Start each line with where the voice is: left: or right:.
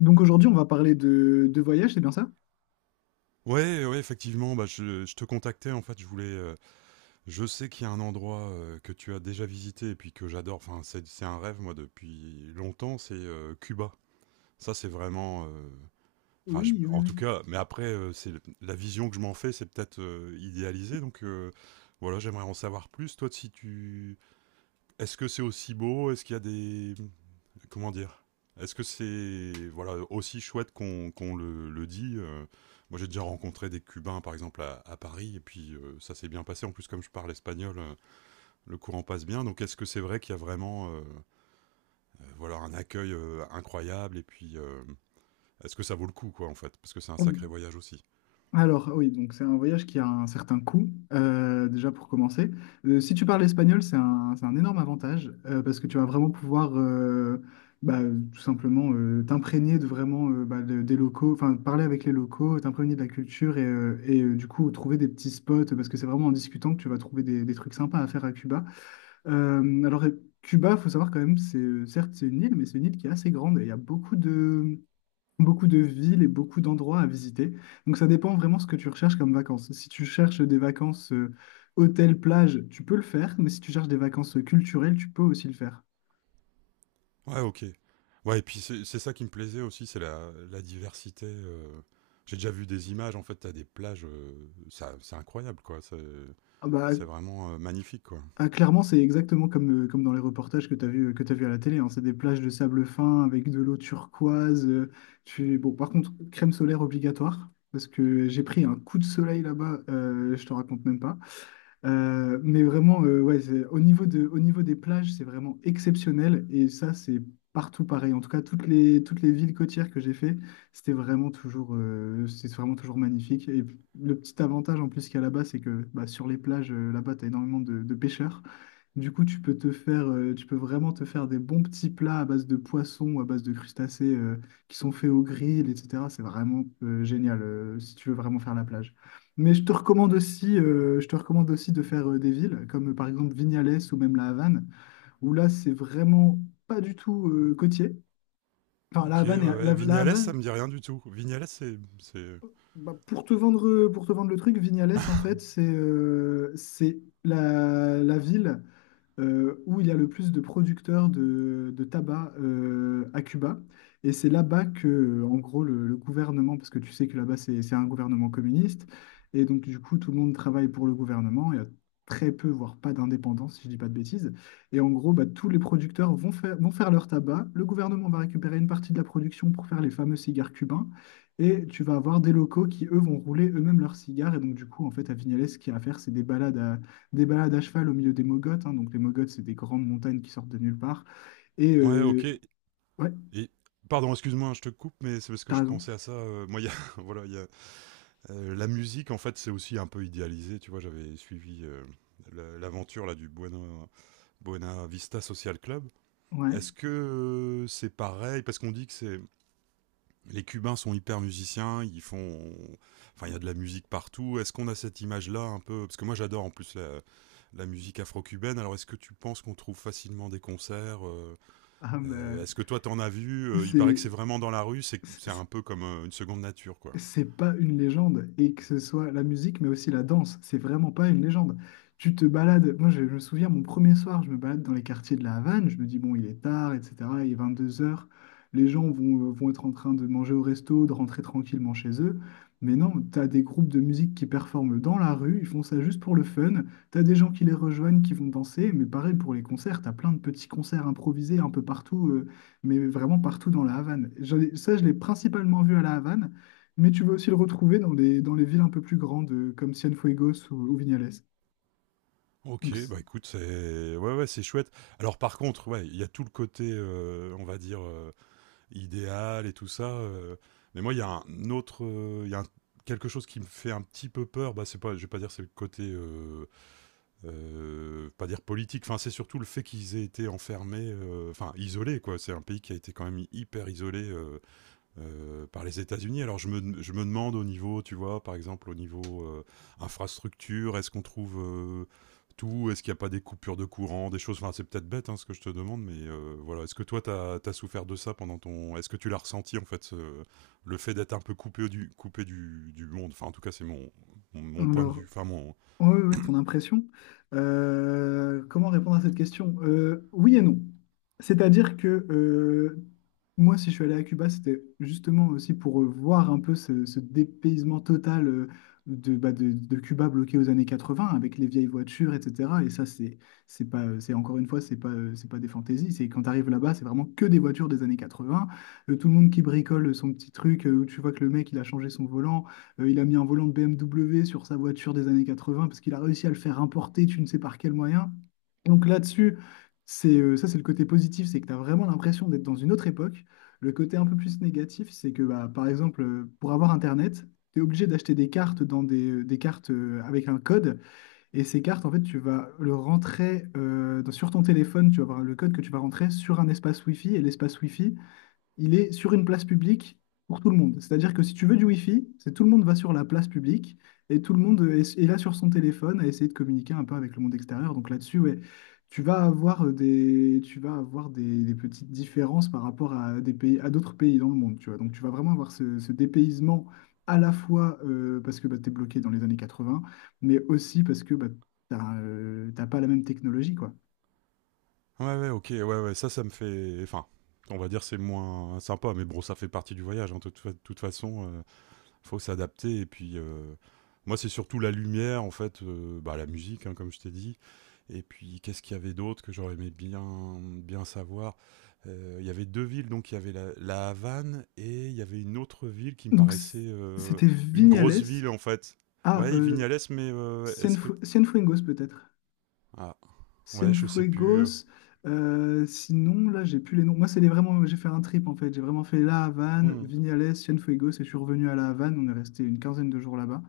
left: Donc aujourd'hui, on va parler de voyage, c'est bien ça?
right: Ouais, ouais, effectivement, bah, je te contactais en fait. Je voulais, je sais qu'il y a un endroit que tu as déjà visité et puis que j'adore. Enfin, c'est un rêve moi depuis longtemps. C'est Cuba. Ça, c'est vraiment.
left: Oui, oui,
right: En
left: oui.
right: tout cas. Mais après, c'est la vision que je m'en fais, c'est peut-être idéalisé. Voilà, j'aimerais en savoir plus. Toi, si tu, est-ce que c'est aussi beau? Est-ce qu'il y a des, comment dire, est-ce que c'est voilà aussi chouette qu'on le dit Moi, j'ai déjà rencontré des Cubains, par exemple, à Paris, et puis ça s'est bien passé. En plus, comme je parle espagnol, le courant passe bien. Donc, est-ce que c'est vrai qu'il y a vraiment voilà un accueil incroyable? Et puis, est-ce que ça vaut le coup, quoi, en fait? Parce que c'est un sacré
left: Hum.
right: voyage aussi.
left: Alors oui, donc c'est un voyage qui a un certain coût, déjà pour commencer. Si tu parles espagnol, c'est un énorme avantage parce que tu vas vraiment pouvoir bah, tout simplement t'imprégner de vraiment bah, des locaux, enfin parler avec les locaux, t'imprégner de la culture et du coup trouver des petits spots parce que c'est vraiment en discutant que tu vas trouver des trucs sympas à faire à Cuba. Cuba, faut savoir quand même, c'est certes c'est une île, mais c'est une île qui est assez grande et il y a beaucoup de villes et beaucoup d'endroits à visiter. Donc, ça dépend vraiment ce que tu recherches comme vacances. Si tu cherches des vacances hôtel, plage, tu peux le faire, mais si tu cherches des vacances culturelles, tu peux aussi le faire.
right: Ouais, ok. Ouais, et puis c'est ça qui me plaisait aussi, c'est la diversité. J'ai déjà vu des images, en fait, t'as des plages, c'est incroyable, quoi. C'est
left: Ah, bah,
right: c'est vraiment magnifique, quoi.
left: ah, clairement, c'est exactement comme, comme dans les reportages que tu as vu, que tu vu à la télé, hein. C'est des plages de sable fin avec de l'eau turquoise. Bon, par contre, crème solaire obligatoire, parce que j'ai pris un coup de soleil là-bas, je te raconte même pas. Mais vraiment, ouais, au niveau des plages, c'est vraiment exceptionnel. Et ça, c'est partout pareil. En tout cas, toutes les villes côtières que j'ai fait, c'était vraiment toujours, c'est vraiment toujours magnifique. Le petit avantage en plus qu'il y a là-bas, c'est que bah, sur les plages, là-bas, tu as énormément de pêcheurs. Du coup, tu peux vraiment te faire des bons petits plats à base de poissons, à base de crustacés, qui sont faits au grill, etc. C'est vraiment, génial, si tu veux vraiment faire la plage. Mais je te recommande aussi de faire des villes, comme par exemple Vignales ou même La Havane, où là, c'est vraiment pas du tout côtier. Enfin, La
right: OK, ouais,
left: Havane,
right: ouais.
left: La
right: Vignales, ça
left: Havane,
right: me dit rien du tout. Vignales, c'est...
left: bah, pour te vendre, le truc, Vignales, en fait, c'est la ville où il y a le plus de producteurs de tabac à Cuba. Et c'est là-bas que, en gros, le gouvernement, parce que tu sais que là-bas, c'est un gouvernement communiste, et donc, du coup, tout le monde travaille pour le gouvernement. Il y a très peu, voire pas d'indépendance, si je dis pas de bêtises. Et en gros, bah, tous les producteurs vont faire leur tabac. Le gouvernement va récupérer une partie de la production pour faire les fameux cigares cubains. Et tu vas avoir des locaux qui, eux, vont rouler eux-mêmes leurs cigares. Et donc, du coup, en fait, à Vignales, ce qu'il y a à faire, c'est des balades à cheval au milieu des mogotes, hein. Donc les mogotes, c'est des grandes montagnes qui sortent de nulle part. Et
right: Ouais, OK.
left: euh, ouais,
right: Et pardon, excuse-moi, je te coupe, mais c'est parce que
left: t'as
right: je
left: raison.
right: pensais à ça, moi, il y a voilà, la musique, en fait, c'est aussi un peu idéalisé, tu vois? J'avais suivi, le l'aventure, là, du Buena Vista Social Club. Est-ce
left: Ouais.
right: que, c'est pareil? Parce qu'on dit que c'est les Cubains sont hyper musiciens, ils font, enfin il y a de la musique partout. Est-ce qu'on a cette image-là un peu? Parce que moi j'adore en plus la musique afro-cubaine. Alors est-ce que tu penses qu'on trouve facilement des concerts?
left: Ah, mais, euh,
right: Est-ce que toi t'en as vu? Il paraît que
left: c'est,
right: c'est vraiment dans la rue, c'est
left: c'est-
right: un peu comme une seconde nature quoi.
left: c'est pas une légende, et que ce soit la musique, mais aussi la danse, c'est vraiment pas une légende. Tu te balades, je me souviens, mon premier soir, je me balade dans les quartiers de la Havane, je me dis, bon, il est tard, etc., il est 22 heures. Les gens vont être en train de manger au resto, de rentrer tranquillement chez eux, mais non, t'as des groupes de musique qui performent dans la rue, ils font ça juste pour le fun, t'as des gens qui les rejoignent, qui vont danser, mais pareil pour les concerts, t'as plein de petits concerts improvisés un peu partout, mais vraiment partout dans la Havane. Ça, je l'ai principalement vu à la Havane, mais tu vas aussi le retrouver dans dans les villes un peu plus grandes, comme Cienfuegos ou Vignales.
right: Ok,
left: Donc, c-
right: bah écoute, c'est ouais ouais c'est chouette. Alors par contre, ouais, il y a tout le côté, on va dire, idéal et tout ça. Mais moi, il y a un autre, il y a un- quelque chose qui me fait un petit peu peur. Bah, c'est pas, je vais pas dire c'est le côté, pas dire politique. Enfin, c'est surtout le fait qu'ils aient été enfermés, enfin isolés quoi. C'est un pays qui a été quand même hyper isolé par les États-Unis. Alors je me demande au niveau, tu vois, par exemple au niveau infrastructure, est-ce qu'on trouve tout? Est-ce qu'il n'y a pas des coupures de courant, des choses? Enfin, c'est peut-être bête hein, ce que je te demande, mais voilà. Est-ce que toi, tu as souffert de ça pendant ton... Est-ce que tu l'as ressenti, en fait, le fait d'être un peu coupé du, du monde? Enfin, en tout cas, c'est mon point de
left: alors,
right: vue. Enfin, mon.
left: Ouais, ouais, ouais, ton impression. Comment répondre à cette question? Oui et non. C'est-à-dire que moi, si je suis allé à Cuba, c'était justement aussi pour voir un peu ce dépaysement total bah, de Cuba bloqué aux années 80 avec les vieilles voitures, etc. Et ça, c'est pas, c'est encore une fois, c'est pas des fantaisies. C'est quand tu arrives là-bas, c'est vraiment que des voitures des années 80. Tout le monde qui bricole son petit truc, où tu vois que le mec, il a changé son volant. Il a mis un volant de BMW sur sa voiture des années 80 parce qu'il a réussi à le faire importer, tu ne sais par quel moyen. Donc là-dessus, c'est ça, c'est le côté positif, c'est que tu as vraiment l'impression d'être dans une autre époque. Le côté un peu plus négatif, c'est que bah, par exemple, pour avoir Internet, tu es obligé d'acheter des cartes des cartes avec un code. Et ces cartes, en fait, tu vas le rentrer sur ton téléphone, tu vas avoir le code que tu vas rentrer sur un espace Wi-Fi. Et l'espace Wi-Fi, il est sur une place publique pour tout le monde. C'est-à-dire que si tu veux du Wi-Fi, c'est tout le monde va sur la place publique et tout le monde est là sur son téléphone à essayer de communiquer un peu avec le monde extérieur. Donc là-dessus, ouais, tu vas avoir des petites différences par rapport à des pays, à d'autres pays dans le monde, tu vois. Donc tu vas vraiment avoir ce dépaysement à la fois parce que bah, tu es bloqué dans les années 80, mais aussi parce que bah, t'as pas la même technologie, quoi.
right: Ouais, ouais, ok, ouais, ouais, ça me fait. Enfin, on va dire, c'est moins sympa, mais bon, ça fait partie du voyage, hein, de toute façon. Faut s'adapter. Et puis, moi, c'est surtout la lumière, en fait, bah, la musique, hein, comme je t'ai dit. Et puis, qu'est-ce qu'il y avait d'autre que j'aurais aimé bien, bien savoir? Il y avait deux villes, donc il y avait la Havane et il y avait une autre ville qui me
left: Donc
right: paraissait
left: c- C'était
right: une grosse
left: Vignales.
right: ville, en fait.
left: Ah,
right: Ouais,
left: euh,
right: Vignales, mais est-ce que...
left: Cienfuegos peut-être.
right: Ah, ouais, je sais plus.
left: Cienfuegos. Sinon, là, j'ai plus les noms. Moi, c'est les vraiment. J'ai fait un trip en fait. J'ai vraiment fait La Havane,
right: Hmm.
left: Vignales, Cienfuegos et je suis revenu à La Havane. On est resté une quinzaine de jours là-bas.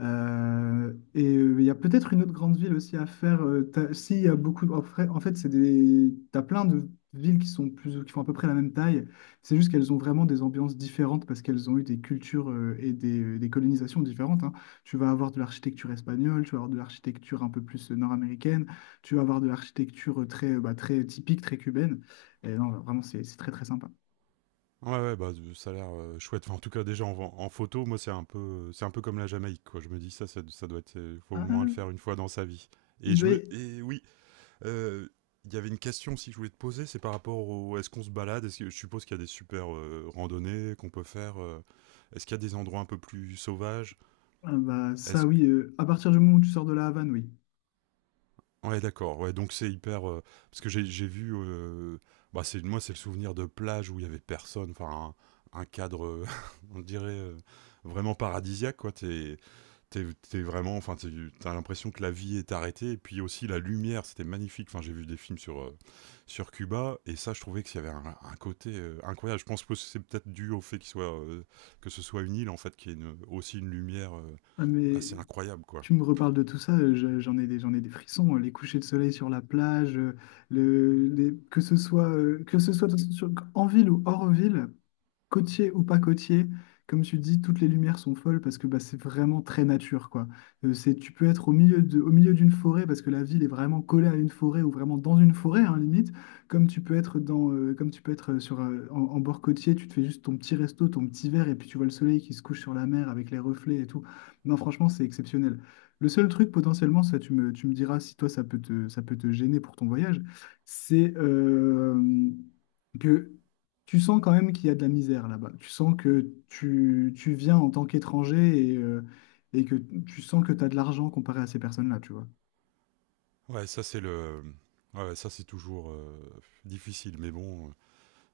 left: Il y a peut-être une autre grande ville aussi à faire. Si, il y a beaucoup. En fait, c'est des. T'as plein de villes qui sont plus, qui font à peu près la même taille. C'est juste qu'elles ont vraiment des ambiances différentes parce qu'elles ont eu des cultures et des colonisations différentes, hein. Tu vas avoir de l'architecture espagnole, tu vas avoir de l'architecture un peu plus nord-américaine, tu vas avoir de l'architecture bah, très typique, très cubaine. Et non, vraiment, c'est très très sympa.
right: Ouais, ouais, bah, z ça a l'air, chouette. Enfin, en tout cas, déjà, en en photo, moi, c'est un peu comme la Jamaïque, quoi. Je me dis: «Ça, ça doit être, faut au
left: Ah,
right: moins le faire une fois dans sa vie.»
left: il
right: Et je
left: doit.
right: me
left: y-
right: et oui, heu, il y avait une question aussi que je voulais te poser, c'est par rapport au, est-ce qu'on se balade? Est-ce que, je suppose qu'il y a des super, randonnées qu'on peut faire, est-ce qu'il y a des endroits un peu plus sauvages?
left: ah, bah, ça,
right: Est-ce
left: oui. À partir du moment où tu sors de la Havane, oui.
right: Ouais, d'accord. Ouais, donc c'est hyper, parce que j'ai vu, bah, c'est moi, c'est le souvenir de plage où il y avait personne, enfin un cadre, on dirait, vraiment paradisiaque quoi. T'es vraiment, enfin tu l'impression que la vie est arrêtée et puis aussi la lumière, c'était magnifique. Enfin, j'ai vu des films sur, sur Cuba et ça, je trouvais qu'il y avait un côté, incroyable. Je pense que c'est peut-être dû au fait qu'il soit, que ce soit une île en fait, qui est aussi une lumière,
left: Ah, mais
right: assez incroyable quoi.
left: tu me reparles de tout ça, j'en ai j'en ai des frissons. Les couchers de soleil sur la plage, que ce soit, en ville ou hors ville, côtier ou pas côtier, comme tu dis, toutes les lumières sont folles parce que bah, c'est vraiment très nature, quoi. Tu peux être au milieu d'une forêt parce que la ville est vraiment collée à une forêt ou vraiment dans une forêt, hein, limite. Comme tu peux être comme tu peux être en bord côtier, tu te fais juste ton petit resto, ton petit verre et puis tu vois le soleil qui se couche sur la mer avec les reflets et tout. Non, franchement, c'est exceptionnel. Le seul truc potentiellement, ça, tu me diras si toi ça peut te gêner pour ton voyage, c'est que tu sens quand même qu'il y a de la misère là-bas. Tu sens que tu viens en tant qu'étranger et que tu sens que tu as de l'argent comparé à ces personnes-là, tu vois.
right: Ouais, ouais, ça c'est toujours difficile, mais bon, euh,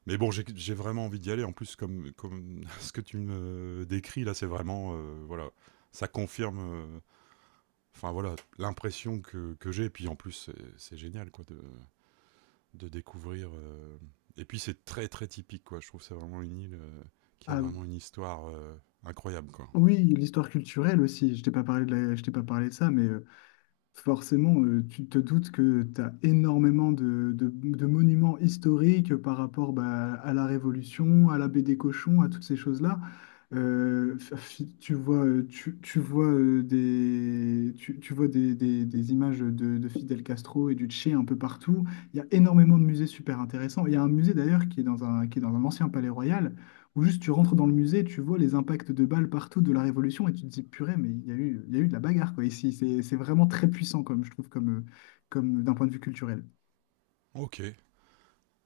right: mais bon, j'ai vraiment envie d'y aller. En plus, comme ce que tu me décris là, c'est vraiment, voilà, ça confirme, enfin voilà, l'impression que j'ai. Et puis en plus, c'est génial quoi de découvrir. Et puis c'est très très typique quoi. Je trouve que c'est vraiment une île qui a
left: Ah,
right: vraiment une histoire incroyable quoi.
left: oui, l'histoire culturelle aussi. Je t'ai pas parlé de ça, mais forcément, tu te doutes que tu as énormément de monuments historiques par rapport bah, à la Révolution, à l'abbé des cochons, à toutes ces choses-là. Euh, f- Tu vois, tu vois, tu vois des images de Fidel Castro et du Che un peu partout. Il y a énormément de musées super intéressants. Il y a un musée d'ailleurs qui est qui est dans un ancien palais royal ou juste tu rentres dans le musée, tu vois les impacts de balles partout de la Révolution et tu te dis purée, mais il y a eu de la bagarre quoi ici. C'est vraiment très puissant comme je trouve comme, comme d'un point de vue culturel.
right: Ok.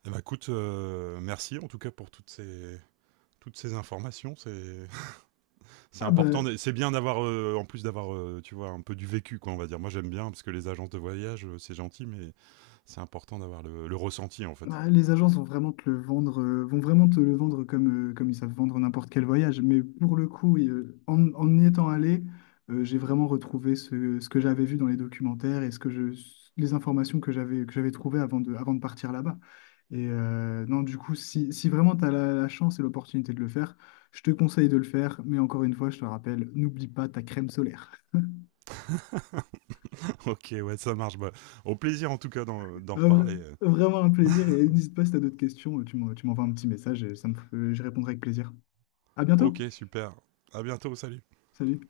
right: Eh ben écoute, merci en tout cas pour toutes ces informations. C'est
left: Ah, bah,
right: important, c'est bien d'avoir, en plus d'avoir, tu vois, un peu du vécu, quoi, on va dire. Moi, j'aime bien, parce que les agences de voyage, c'est gentil, mais c'est important d'avoir le ressenti, en fait.
left: ah, les agences vont vraiment te le vendre, comme, comme ils savent vendre n'importe quel voyage. Mais pour le coup, en y étant allé, j'ai vraiment retrouvé ce que j'avais vu dans les documentaires et ce que je, les informations que j'avais trouvées avant de partir là-bas. Non, du coup, si vraiment tu as la chance et l'opportunité de le faire, je te conseille de le faire. Mais encore une fois, je te rappelle, n'oublie pas ta crème solaire.
right: Ok, ouais, ça marche. Bah, au plaisir, en tout cas, d'en
left: Un vrai-
right: reparler.
left: Vraiment un plaisir. Et n'hésite pas si tu as d'autres questions, tu m'envoies un petit message et ça me, je répondrai avec plaisir. À bientôt.
right: Ok, super. À bientôt, salut.
left: Salut.